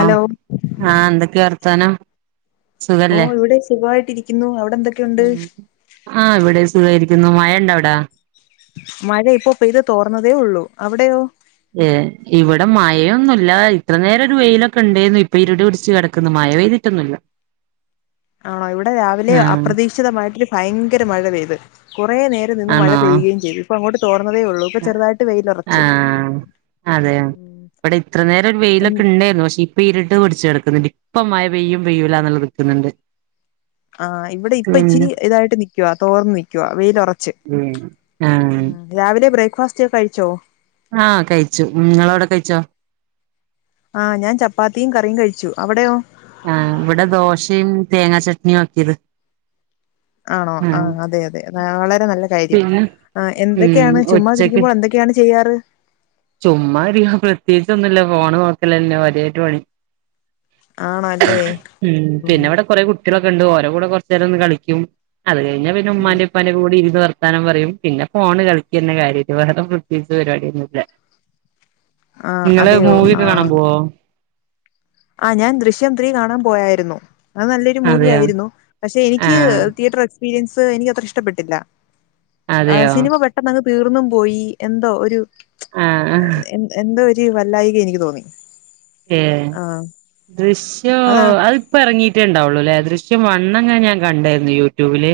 അ ആ എന്തൊക്കെയ വർ തനം ഓ ഇവിടെ സുഖമായിട്ട് ഇരിക്കുന്നു അവി ഉം ആ ഇവിടെ സുഖരിക്ക ന്ന് മഴ ഉണ്ട അവിട മഴ ഇപ്പൊ പെയ്ത് തോർന്നതേ ഉള്ളു അവിടെയോ ഏ ഇവിടെ മഴൊന്നുമില്ല ഇത്ര നേരം വെയിലൊക്കെ ഉണ്ടായിരുന്നു ഇപ്പൊ ഇരുട് പിടിച്ചു കിടക്കുന്നു മഴ പെയ്തിട്ടൊന്നുമില്ല ആണോ ഇവിടെ രാവിലെ അപ്രതീക്ഷിതമായിട്ടരു ഭയങ്കര മഴ പെയ്ത് കുറേ നേരം നിന്ന് മഴ പെയ്യുകയും ചെയ്തു ഇപ്പൊ അങ്ങോട്ട് തോർന്നതേ ഉള്ളൂ ഇപ്പൊ ചെറുതായിട്ട് വെയിലുറച്ചു ആഹ അതെയ ഉം ഇവിടെ ഇത്ര നേരം ഒരു എൻ- വെയിലൊക്കെ ഉണ്ടായിരുന്നു പക്ഷെ ഇപ്പ ഇരുട് ട്ട് പിടിച്ചെടക്കുന്നുണ്ട് ഇപ്പം മഴ പെയ്യും പെയ്യല്ലാന്ന നിൽക്കുന്നുണ്ട് ആ ഇവിടെ ഇപ്പ ഇച്ചിരി ഇതായിട്ട് നിക്കവാ തോർന്ന് നിക്കവാ വെയിലൊറച്ച് ആഹ് ഉം രാവിലെ ബ്രേക്ക് ബ്രേക്ക്ഫാസ്റ്റ് ഒക്കെ കഴിച്ചോ ആ കഴിച്ചു നിങ്ങളവിടെ കഴിച്ചോ ആ ഞാൻ ചപ്പാത്തിയും കറിയും കഴിച്ചു അവിടെയോ ആ ഇവിടെ ദോശയും തേങ്ങാ ചട്നി ആക്കിയത് ആണോ ആ ആഹ് അതെ അതെ വളരെ നല്ല കാര്യം പിന്നെ ആ ഉം എന്തൊക്കെയാണ് ഉച്ചക്ക് ചുമ്മാതിരിക്കുമ്പോൾ എന്തൊക്കെയാണ് ചെയ്യു ചെയ്യാറ് ചുമ്മാ ഇരിക്ക് പ്രത്യേകിച്ച് ഒന്നുമില്ല ഫോണ് നോക്കല്ന്നെ കാര്യായിട്ട് പണി ആണോ അല്ലേ ഉം പിന്നെ ഇവിടെ കൊറെ കുട്ടികളൊക്കെ ണ്ട് ഓരോ കൂടെ കുറച്ച നേരം ഒന്ന് കളിക്കും അത് കഴിഞ്ഞ പിന്നെ ഉമ്മന്റെ ഉപ്പന്റെ കൂടെ ഇരുന്ന് വർത്താനം പറ- വർത്താനം പറയും പിന്നെ ഫോണ് കളിക്കന്ന കാര്യം വേറെ പ്രേത്യേകിച്ചു പരിപാടിയൊന്നുല്ല ആഹ് നിങ്ങള് അതെയോ മൂവി ഒക്കെ കാണാൻ പോവൊ ആ ഞാൻ ദൃശ്യം ത്രീ കാണാൻ പോയായിരുന്നു അത് നല്ലൊരു മൂവി അതെയോ ആയിരുന്നു പക്ഷെ എനിക്ക് ആഹ് തിയേറ്റർ എക്സ്പീരിയൻസ് എനിക്ക് അത്ര ഇഷ്ടപ്പെട്ടില്ല ആ അതെയോ സിനിമ പെട്ടെന്ന് തീർന്നും പോയി എന്തോ ഒരു ആഹ് എ എന്തോ പറ്റി വല്ലായിക എനിക്ക് തോന്നി ഏ ആഹ് ദൃശ്യം അതാ അതിപ്പം ഇറങ്ങിട്ടേണ്ടാവ ദൃശ്യം വണ്ണെങ്ങനെ ഞാൻ കണ്ടായിരുന്നു യൂട്യൂബില്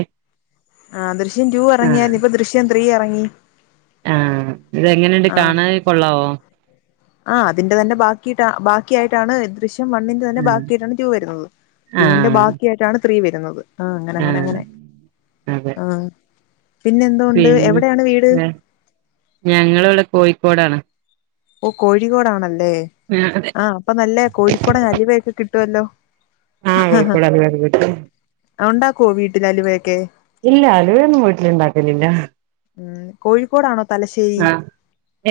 ആഹ ദൃശ്യം ടു ഇറങ്ങിയാരുന്നു ഇപ്പൊ ദൃശ്യം ത്രീ ഇറങ്ങി ആഹ ഇതെങ്ങനെയ്ണ്ട് കാണാൻ കൊള്ളാവോ ആഹ അതിന്റെ തന്നെ ബാക്കിട്ട ബാക്കിയായിട്ടാണ് ദൃശ്യ വണ്ണിന്റെ തന്നെ ആഹ് ബാക്കിയായിട്ടാണ് ടൂ വരുന്നത് ടൂവിന്റെ ആഹ് ബാക്കി ആയിട്ടാണ് ത്രീ വരുന്നത് ആഹ അങ്ങന അങ്ങനെ ആഹ് അങ്ങനെ അതെ ആഹ പിന്നെ ഞങ്ങള് ഇവിടെ കോഴിക്കോടാണ് ഓ കോഴിക്കോടാണല്ലേ അതെ ആ് അപ്പൊ നല്ല കോഴിക്കോടൻ അലുവയൊക്കെ കി കിട്ടുല്ലോ ആഹ കോഴിക്കോട് അലുവ ഒക്കെ കിട്ടും ആ, ഉണ്ടാക്കുവോ വീട്ടിൽ അലുവയൊക്കെ ഇല്ല അലുവയൊന്നും വീട്ടില് ഉണ്ടാക്കലില്ല ഉം കോഴിക്കോടാണോ തലശ്ശേരി ആഹ്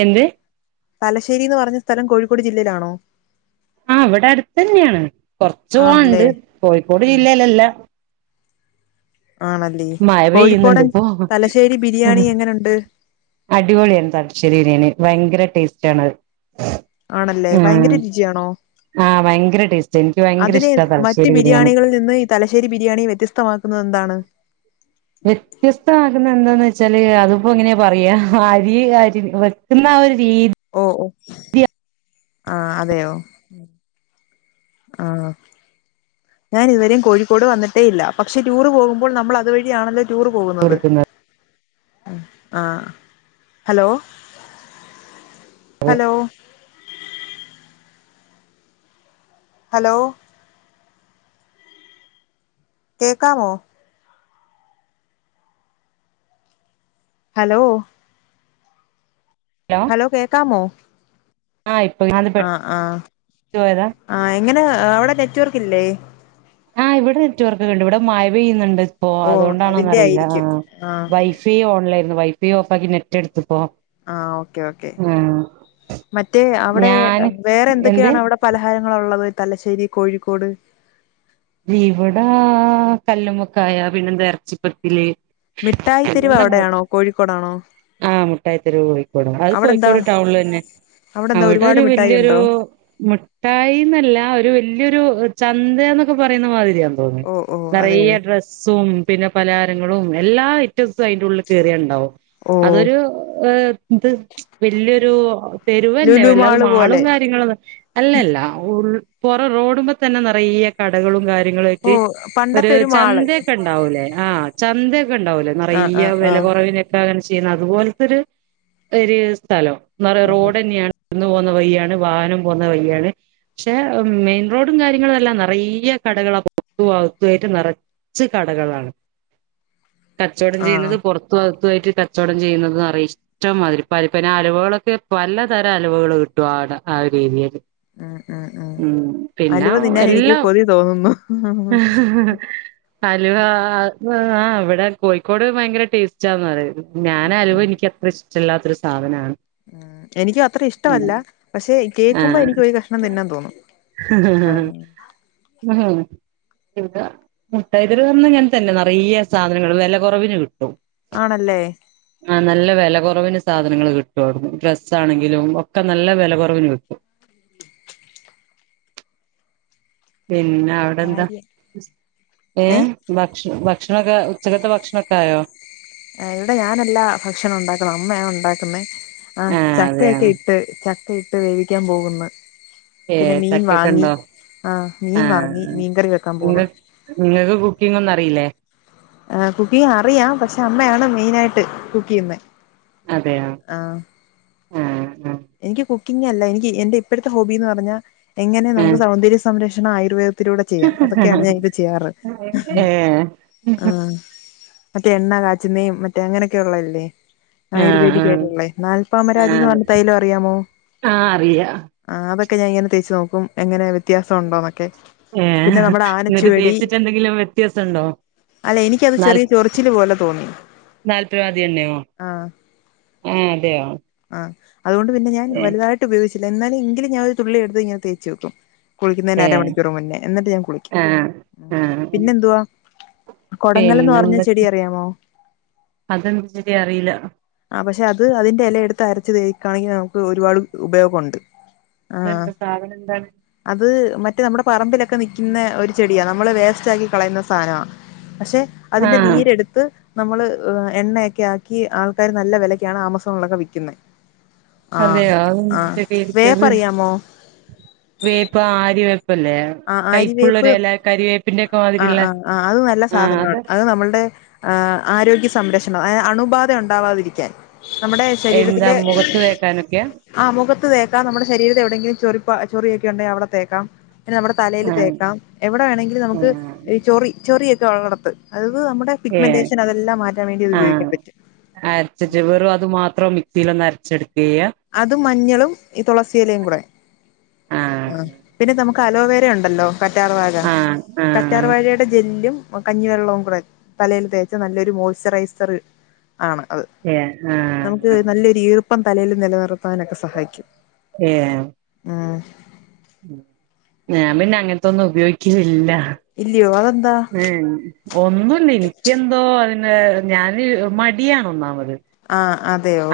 എന്ത് തലശ്ശേരിന്ന് പറഞ്ഞ- സ്ഥലം കോഴിക്കോട് ജില്ലയിലാണോ ആ ഇവിടെ അടുത്ത് തന്നെയാണ് കൊറച്ചു പോവാനുണ്ട് ആണല്ലേ കോഴിക്കോട് ഉം ജില്ലയിലല്ലാ ആണല്ലേ മഴ പെയ്യുന്നുണ്ട് കോഴിക്കോടൻ ഇപ്പൊ തലശ്ശേരി ബിരിയാണി എങ്ങനുണ്ട് അടിപൊളിയാണ് തലശ്ശേരി ബിരിയാണി. ഭയങ്കര ടേസ്റ്റാണത്. ആണല്ലേ ഭയങ്കര രുചിയാണോ? ആഹ് ഭയങ്കര ടേസ്റ്റ് എനിക്ക് ഭയങ്കര അതിനെ ഇഷ്ടാ മറ്റു തലശ്ശേരി ബിരിയാണി ബിരിയാണികളിൽ നിന്ന് ഈ തലശ്ശേരി ബിരിയാണി വ്യത്യസ്തമാക്കുന്നത് എന്താണ്? വ്യത്യസ്തമാകുന്ന എന്താന്ന് വെച്ച് വച്ചാല് അതിപ്പോ എങ്ങനെയാ പറയാ അരി അരി വെക്കുന്ന ഒരു രീതി ഓ ആ അതെയോ ആ ഞാൻ ഇതുവരെയും കോഴിക്കോട് വന്നിട്ടേ ഇല്ല പക്ഷെ ടൂറ് പോകുമ്പോൾ നമ്മൾ അതുവഴിയാണല്ലോ ടൂറ് പോകുന്നത് കൊടുക്കുന്നത് ആ ഹലോ ഹലോ ഹലോ കേക്കാമോ ഹലോ ഹലോ കേക്കമോ ആ ഇപ്പൊ അത് ആ പെട്ടന്ന് ആ പോയതാ ആ എങ്ങനെ അവിടെ നെറ്റ് വർക്ക് ഇല്ലേ? ആ ഇവിടെ നെറ്റ് വർക്ക് ഒക്കെ ഉണ്ട് ഇവിടെ മായപെയ്യുന്നുണ്ട്. അപ്പോ ഓ അതൊണ്ടാണോന്ന് അതിന്റെ അറിയില്ല ആയിരിക്കും ആഹ് വൈഫൈ ഓൺലൈ വൈഫൈ ഓഫാക്കി നെറ്റ് എടു ആ ഓക്കെ ഓക്കെ മറ്റേ അവിടെ ഞാന് വേറെ എന്ത് എന്തൊക്കെയാണ് അവിടെ പലഹാരങ്ങള ഉള്ളത് തലശ്ശേരി കോഴിക്കോട് ഇവിടെ കല്ലുമൊക്കായ പിന്നെന്ത ഇറച്ചിപ്പത്തില് മിഠായി തെരുവ് പിന്നെന്താ അവിടെയാണോ കോഴിക്കോടാണോ ആ മുട്ടായിത്തെരുവ് കോഴിക്കോട് അത് അവിടെന്താ കോഴിക്കോട് ടൗണില് തന്നെ അവിടെന്താ അവിടെ ഒരുപാട് ഒരു മിഠായി വല്യൊരു ഉണ്ടോ മുഠായിന്നല്ല ഒരു വല്യൊരു ഒരു ചന്തയാണ് പറയുന്ന മാതിരിയാണ് ഓ ഓ അതെയോ നിറയെ ഡ്രസ്സും പിന്നെ പലഹാരങ്ങളും എല്ലാ ഐറ്റംസും അതിന്റെറെ ഉള്ളിൽ കേറിയാലുണ്ടാവും. ഓ അതൊരു ഏ ഇത് വല്യൊരു തെരുവു തന്നെ ലുലു അല്ലാതെ മാള് മാളും പോലെ കാര്യങ്ങളും അല്ലല്ല ഉ പൊറ റോഡുമ്പോ തന്നെ നിറയെ കടകളും കാര്യ ഓ [unintelligible] ഒരു പണ്ടത്തെ മാള് ചന്തയൊക്കെ ഉണ്ടാവുല്ലെ ആ ചന്ത ഉണ്ടാവില്ലെ ആഹ് നിറയെ ആഹ് വില ആഹ് കുറവിനൊക്കെ ചെയ്യുന്ന അതുപോലത്തെ ഒരു ഒരു സ്ഥലം നറേ ആഹ് റോഡ് തന്നെയാണ് ന്ന് പോകുന്ന വയ്യാണ് വാഹനം പോകുന്ന വയ്യാണ് പക്ഷെ മെയിൻ റോഡും കാര്യങ്ങളും എല്ലാം റയെ കടകൾ പോരത്തും അഗത്തു ആയിട്ട് നിറച്ച് കടകളാണ് കച്ചവടം ആഹ് ചെയ്യുന്നത് പുറത്തു അ ത്തുആയിട്ട് കച്ചവടം ചെയ്യുന്നുന്നത് നറേ ഇഷ്ടംമാതിരി പൽപലാ അലുവകളൊക്കെ പലതരം അലുവകൾ കിട്ടും ആടെ ആ ഒരു ഏരിയേന്ന് ഉം ഉം ഉം അലുവ തിന്നൻ എനിക്ക് എല്ലാം കൊതി തോന്നുന്നു ഉം അലുവ ആ ആ അവിടെ കോഴിക്കോട് ഭയങ്കര ടേസ്റ്റാന്ന് പറയും ഞാന് അലുവ എനിക്കത്ര ഇഷ്ട റ്റല്ലാത്തൊരു സാധനമാണ് എനിക്കും അത്ര ഇഷ്ടമല്ല പക്ഷെ കേൾക്കുമ്പോ എനിക്ക് ഒരു കഷ്ണം തിന്നാൻ തോന്നും ആ ആ ഇവ്ടെ മുട്ടായ്തെരുവിൽ വന്ന ഇങ്ങനെ തന്നെ നിറയ സാധനങ്ങൾ വെലകൊറവില് കിട്ടും ആണല്ലേ ആഹ നല്ല വില കുറവിന് സാധനങ്ങൾ കിട്ടും ഡ്രസ് ആണെങ്കിലും ഒക്കെ നല്ല വിലകുറവിന് കിട്ടും പിന്നെ അവിടെ എന്താ കാര്യം ഏ ഭക്ഷ ഭക്ഷണൊക്കെ ഉച്ചകത്തെ ഭക്ഷണൊക്കെ ആയോ ആ ഇവിടെ ഞാനല്ലാ ഭക്ഷണം ഉണ്ടാക്കുന്നേ അമ്മയാ ഉണ്ടാക്കുന്നേ ആഹ് ആ ചക്ക അതെയോ ഒക്കെ ഇട്ട് ചക്ക ഇട്ട് വേവിക്കാൻ പോകുന്നു ഏ പിന്നെ മീൻ വാങ്ങി ചക്കക്കെണ്ടോ ആ മീൻ വാങ്ങി ആഹ് മീൻകറി വെക്കാൻ നിങ്ങ പോന്ന് നിങ്ങൾക്ക് കുക്കിംഗ്‌ ഒന്നും അറിയില്ലേ ആ കുക്കിങ്ങ് അറിയാം പക്ഷെ അമ്മയാണ് മെയിൻ ആയിട്ട് കുക്ക് ചെയ്യുന്നെ അതെയാ ആഹ് എനിക്ക് കു ക്കിങ്ങല്ല എനിക്ക് എന്റെ ഇപ്പോഴത്തെ ഹോബി എന്ന് പറഞ്ഞാൽ എങ്ങനെ നമുക്ക് സൗന്ദര്യ സംരക്ഷണം ആയുർവേദ ത്തിലൂടെ ചെയ്യാം അതൊക്കെയാണ് ഞാൻ ഇപ്പോ ചെയ്യാറ് ഏ ആ മറ്റേ എണ്ണ കാച്ചുന്നെയും മറ്റേ അങ്ങനെയൊക്കെ ഉള്ളതില്ലേ ആ ആ ആയുർവേദിക് ആയിട്ടുള്ളേ നാല്പാമരാതിന്ന പറഞ്ഞ തൈല ആഹ് അറിയാ അതൊക്കെഞാങ്ങനെ തേച്ച് നോക്കും എങ്ങനെ വ്യത്യാസംണ്ടോന്നൊക്കെ ഏ ന്നിട്ട് തേച്ചിട്ട് എന്തെങ്കിലും വ്യത്യാസുണ്ടോ അല്ല എനിക്കത് നാൽ ചെറിയ ചൊറിച്ചില് പോലെ തോന്നി നാൽപരാതി എണ്ണയോ ആ അതെയോ ആ അതൊണ്ട് പിന്നെഞൻ ഏഹ് വലതായിട്ട് ഉപയോഗിച്ച് എന്നാലും എങ്കിലും ഞാൻ ഒരു തുള്ളി എടുത്ത് ഇങ്ങനെ തേച്ച് വെക്കും കുളിക്കുന്നതിന് ഏഹ് അരമണിക്കൂർ മുന്നേ എന്നിട്ട് ഞാൻ കുളിക്കും ആഹ് ആഹ് പിന്നെ എന്തുവാ കൊടങ്ങലന്ന് പറഞ്ഞ ചെടി പിന്നെന്തൊക്കെ അറിയാമോ അതെന്ത് ശരി അറിയില്ല ആ പക്ഷെ അത് അതിന്റെ എല എടുത്ത അരച്ച് തേക്കയാണെങ്കി നമുക്ക് ഒരുപാട് ഉപയോഗൊണ്ട് ആ അതെന്താ സാധനം എന്താണ് അത് മറ്റേ നമ്മുടെ പറമ്പിലൊക്കെ ക്കെ നിക്കുന്ന ഒരു ചെടിയാ നമ്മള് വേസ്റ്റ് ആക്കി കളയുന്ന സാനവാ പക്ഷെ അതിന്റെ ആഹ് നീരെടുത്ത് നമ്മള് എണ്ണയൊക്കെ ആക്കി ആ ക്കയർ നല്ല വിലയ്ക്കാണ് ആമസോണിലൊക്കെ വിക്കുന്നെ അതെയോ [unintelligible] ശരിരിക്കത് വേപ്പറിയാമോ വേപ്പ് ആരി വേ ആ അരിവേപ്പ് കരിവേപ്പിന്റെ ഒക്കെ ആ മാതിരിള്ള ആ ആ അത് നല്ല സാധനമാണ് അത് നമ്മളുടെ ആ ആരോഗ്യ തംരക്ഷണം അത് അണുബാധ ഉണ്ടാവാതിരിക്കാൻ നമ്മുടെ എന്താ ശരീരത്തിലെ മുഖത്ത് തേക്കാനൊക്കെയാ ആ മുഖത്ത് തേക്കാം നമ്മുടെ ശരീരത്തെ എവിടെയെങ്കിലും ചൊറി പ്പ ചൊറിയൊക്കെ ഉണ്ടേ അവിടത്തേക്കാം പിന്ന നമ്മുടെ തലയിൽ ആഹ് തേക്കാം എവിടെ വേണെങ്കില് നമുക്ക് ആഹ് ഈ ചൊറി ചൊറിയൊ തൊള്ളടത്ത് അത് ത് നമ്മുടെ ഏഹ് പിഗ്മെന്റേഷൻ അതെല്ലാം മാറ്റാൻ വേണ്ടിത് ഉപയോഗിക്കാൻ ആഹ് പറ്റും ത്രേം മിക്സിയിലൊന്ന് അരച്ചെടു അത് മഞ്ഞളും ഈ തുളസിയിലയും കൂടെ ആഹ് പിന്നെ നമു ക്കലോവേര ഉണ്ടല്ലോ കറ്റാർവാഴ ആഹ് കറ്റാർ ആഹ് വഴയുടെ ജെല്ലും കഞ്ഞിവെള്ളവും കൂടെ തലൽ തേച്ച നല്ലൊരു മോയ്സ്ചറൈസർ ആണ് അത് ഏഹ് നമുക്ക് ആഹ് നല്ലൊരു ഈർ ഇപ്പം തലേല് നിലനിർത്താനൊക്കെ സഹായിക്കും ഏ ആ ഞാൻ പിന്നെ അങ്ങനത്തൊന്നും ഉപയോഗിക്കില്ലില്ല ഇല്ലയോ അത ഉം ഒന്നുംല്ല നിക്കെന്തോ പിന്ന ഞാന് മടിയാണ് ഒന്നാമത് ആ അതെയോ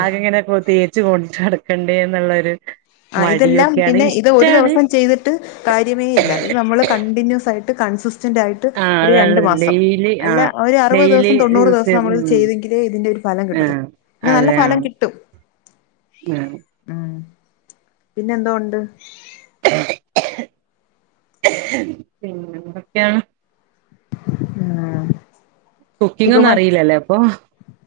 ജ്ജ് കൊണ്ട് നടക്കണ്ടേ എന്നുള്ളൊരു ആ ഇതെല്ലാം മടിയൊക്കെയാണ് പിന്നെ ഇത് ഒരു ഇഷ്ടാണ് ദിവസം ചെയ്തിട്ട് കാര്യമേ ഇല്ല. ഇത് നമ്മള് കണ്ടിന്യൂസ് ആയിട്ട് ട്ട് കൺസ്സ് സെന്റായിട്ട് ആഹ് ഒരു രണ്ട് അതാള്ളത് മാസം, ഡെയിലി അല്ല ആഹ് ഒരു അറുപത് ഡെയിലി ദിവസം തൊണ്ണൂറ് യൂസ് ദിവസം ചെയ്ത് നമ്മളിത് ഉം ചെയ്തെങ്കിലേ ഇതിന്റെ ഒരു ഫലം കിട്ടത്തൊള്ളു. ആഹ് പിന്നെ നല്ല അതെ ഫലം ആഹ് കിട്ടും. ആഹ് ഉം പിന്നെന്തോ ഉണ്ട്? പിന്നെന്തൊക്കെയാ? ആ കുക്കിങ്ങൊന്നും അറീലലെ അപ്പൊ?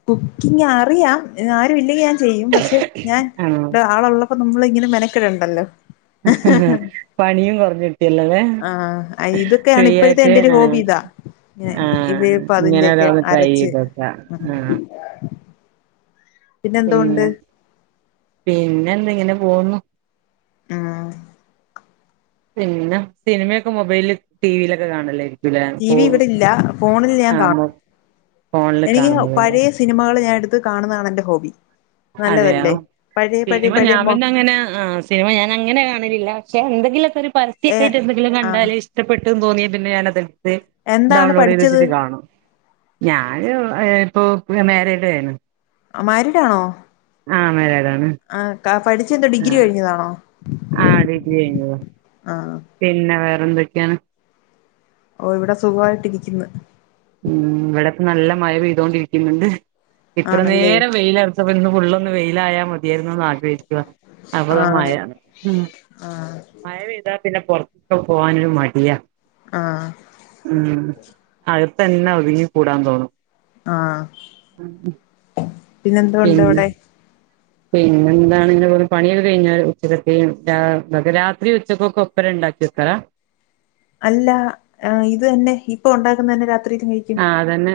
കുക്കിങ്ങറിയാം. ങേ ആരു ഇല്ലെങ്കി ഞാൻ ചെ ചെയ്യും. പക്ഷെ ഞാൻ ആഹ് ഇവിടെ ആളുള്ളപ് അപ്പൊ നമ്മളിങ്ങനെ മെനക്കടണ്ടല്ലോ? പണിയും കൊറഞ്ഞ് കിട്ടെല്ലോലെ? ആഹ്. ഇതൊക്കെയാണ് ഇപ്പഴത്തെ എന്റെ ഒരു ആ ഹോബി ഇതാ. ഇങ്ങനെ ആ ഇത് ഇപ്പ ഇങ്ങനെ അതിന്റെയൊക്കെ ഓരോന്ന് ട്രൈ അരച്ച്. ചെയ്തോക്കാ ആ പിന്നെന്തോ ഉണ്ട്? പിന്നെ പിന്നെ എന്ത് ഇങ്ങനെ പോവുന്നു. ആ പിന്നെ സിനിമയൊക്കെ മൊബൈൽ ടിവിലൊക്കെ കാണലായിരി ടി വി ഇവിടെ ഇല്ല. ഫോണിൽ ഞാൻ കാണും. മൊ ഫോണില് എനിക്ക് കാണുന്നതല്ലേ പഴയ സിനിമകൾ ഞാൻ എട് ത്ത് കാണുന്നതാണ് എന്റെ ഹോബി. അതെയോ? നല്ലതല്ലേ പഴയ പഴയ സിനിമ പഴയ ഞാൻ മോ പിന്നെ അങ്ങനെ, ആ സിനിമ ഞാൻ അങ്ങനെ കാണലില്ല. പക്ഷെ എന്തെങ്കിലു ഒക്കെ ഒരു ഏ പരസ്യൊക്കെ ആയിട്ട് എന്തെങ്കിലും ആഹ് കണ്ടാല് ഇഷ്ടപ്പെട്ട് ട്ട് തോന്നിയ പിന്നെ ഞാനത് [unintelligible] എന്താണ് ഡൗൺലോഡ് ചെയ്ത് പഠിച്ചത് വെച്ചിട്ട് കാണും. ഞാന് ഹ് ഇപ്പോ ഇപ്പ മേരേഡേനു. അ മാരീ ആ മാരേഡാണ്. പഠിച്ചെ എന്താ? ഡിഗ്രി കഴിഞ്ഞതാണോ? ആ ഡിഗ്രി കഴിഞ്ഞതാ. ആഹ് പിന്നെ വേ എന്തൊക്കെയാണ്? ഓ ഇവടെ സുഖവായിട്ടിരിക്ക്ന്ന്‌. ഉം ഇവിടെപ്പം നല്ല മഴ പെയ്തോണ്ടിരിക്ക്ന്ന്ണ്ട്. ഇത്ര ആണല്ലേ നേരം വെയിലറ്ച്ചപ്പോ ഇന്ന് ഫുള്ളും ഇന്ന് വെയിലായാ മതിയായിരുന്നൂന്ന് ആഗ്രഹി താ അപ്പ ദാ ആഹ് മഴയാണ്. ഉം ആഹ് മഴ പെയ്താ പിന്നെ പൊറത്ത് പോവാനൊരു മടിയാ ആഹ് ഉം അയ് തന്നെ ഒതുങ്ങി കൂടാൻ തോന്നും ആഹ പിന്നെന്തണ്ട് അവിടെ പിന്നെ എന്താണ് ഇങ്ങെ പോലെ പണിയൊക്കെ കഴിഞ്ഞാല് ഉച്ചക്കക്ക രാത്രി ഉച്ചക്കൊക്കെ ഒപ്പരം ഉണ്ടാക്കി വെക്കരാ അല്ല ഇത് തന്നെ ഇപ്പൊ ഉണ്ടാക്കുന്ന തന്നെ രാത് ആഹ അതന്നെ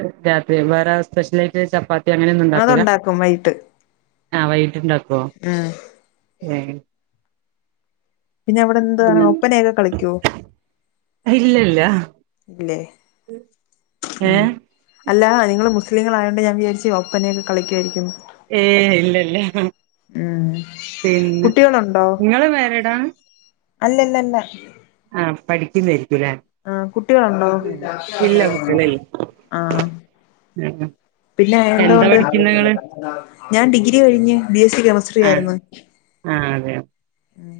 ത് ബറ സ്ഷില ചപ്പാത്തി അങ്ങനെയ ഒന്ന ഉണ്ടാക്കൂല അതുണ്ടാക്കും വൈകിട്ട് ആ വൈകിട്ട ഇണ്ടാക്കുവോ ഉം പിന്നെ അവിടെ എന്ത ഒപ്പനയൊക്കെ കളിക്കോ ഇല്ല ഇല്ല ഇല്ലെ ഹഹ അല്ല നിങ്ങള്ൾ മുസ്ലീങ്ങളൾ ഞാ വിചാരിച്ച് ഒപ്പെന യക്കെ കളിക്കുവാ യിരിക്കും ഏ ഇല്ല ഇല്ല ഉം പിന്നെ കുട്ടികളുണ്ടോ നിങ്ങള് വേറെടാണ് അല്ലല്ലല്ല ആ പഠിക്കുന്നും ആ കുട്ടികളുണ്ടോ ഇല്ല കുട്ടികളില്ല ആഹ ആ പിന്നെ എന്താ എന്തൊണ്ട് പഠിക്കുന്നെ നിങ്ങള് ഞാൻ ഡിഗ്രി കഴിഞ്ഞ് ബി എസ് സി കെമിസ്ട്രി ആ ആയിരുന്നു ആ അതെയോ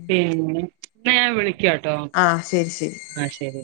പിന്നെ നഞ വള ആ ശരി ശരി ആഹ ശരി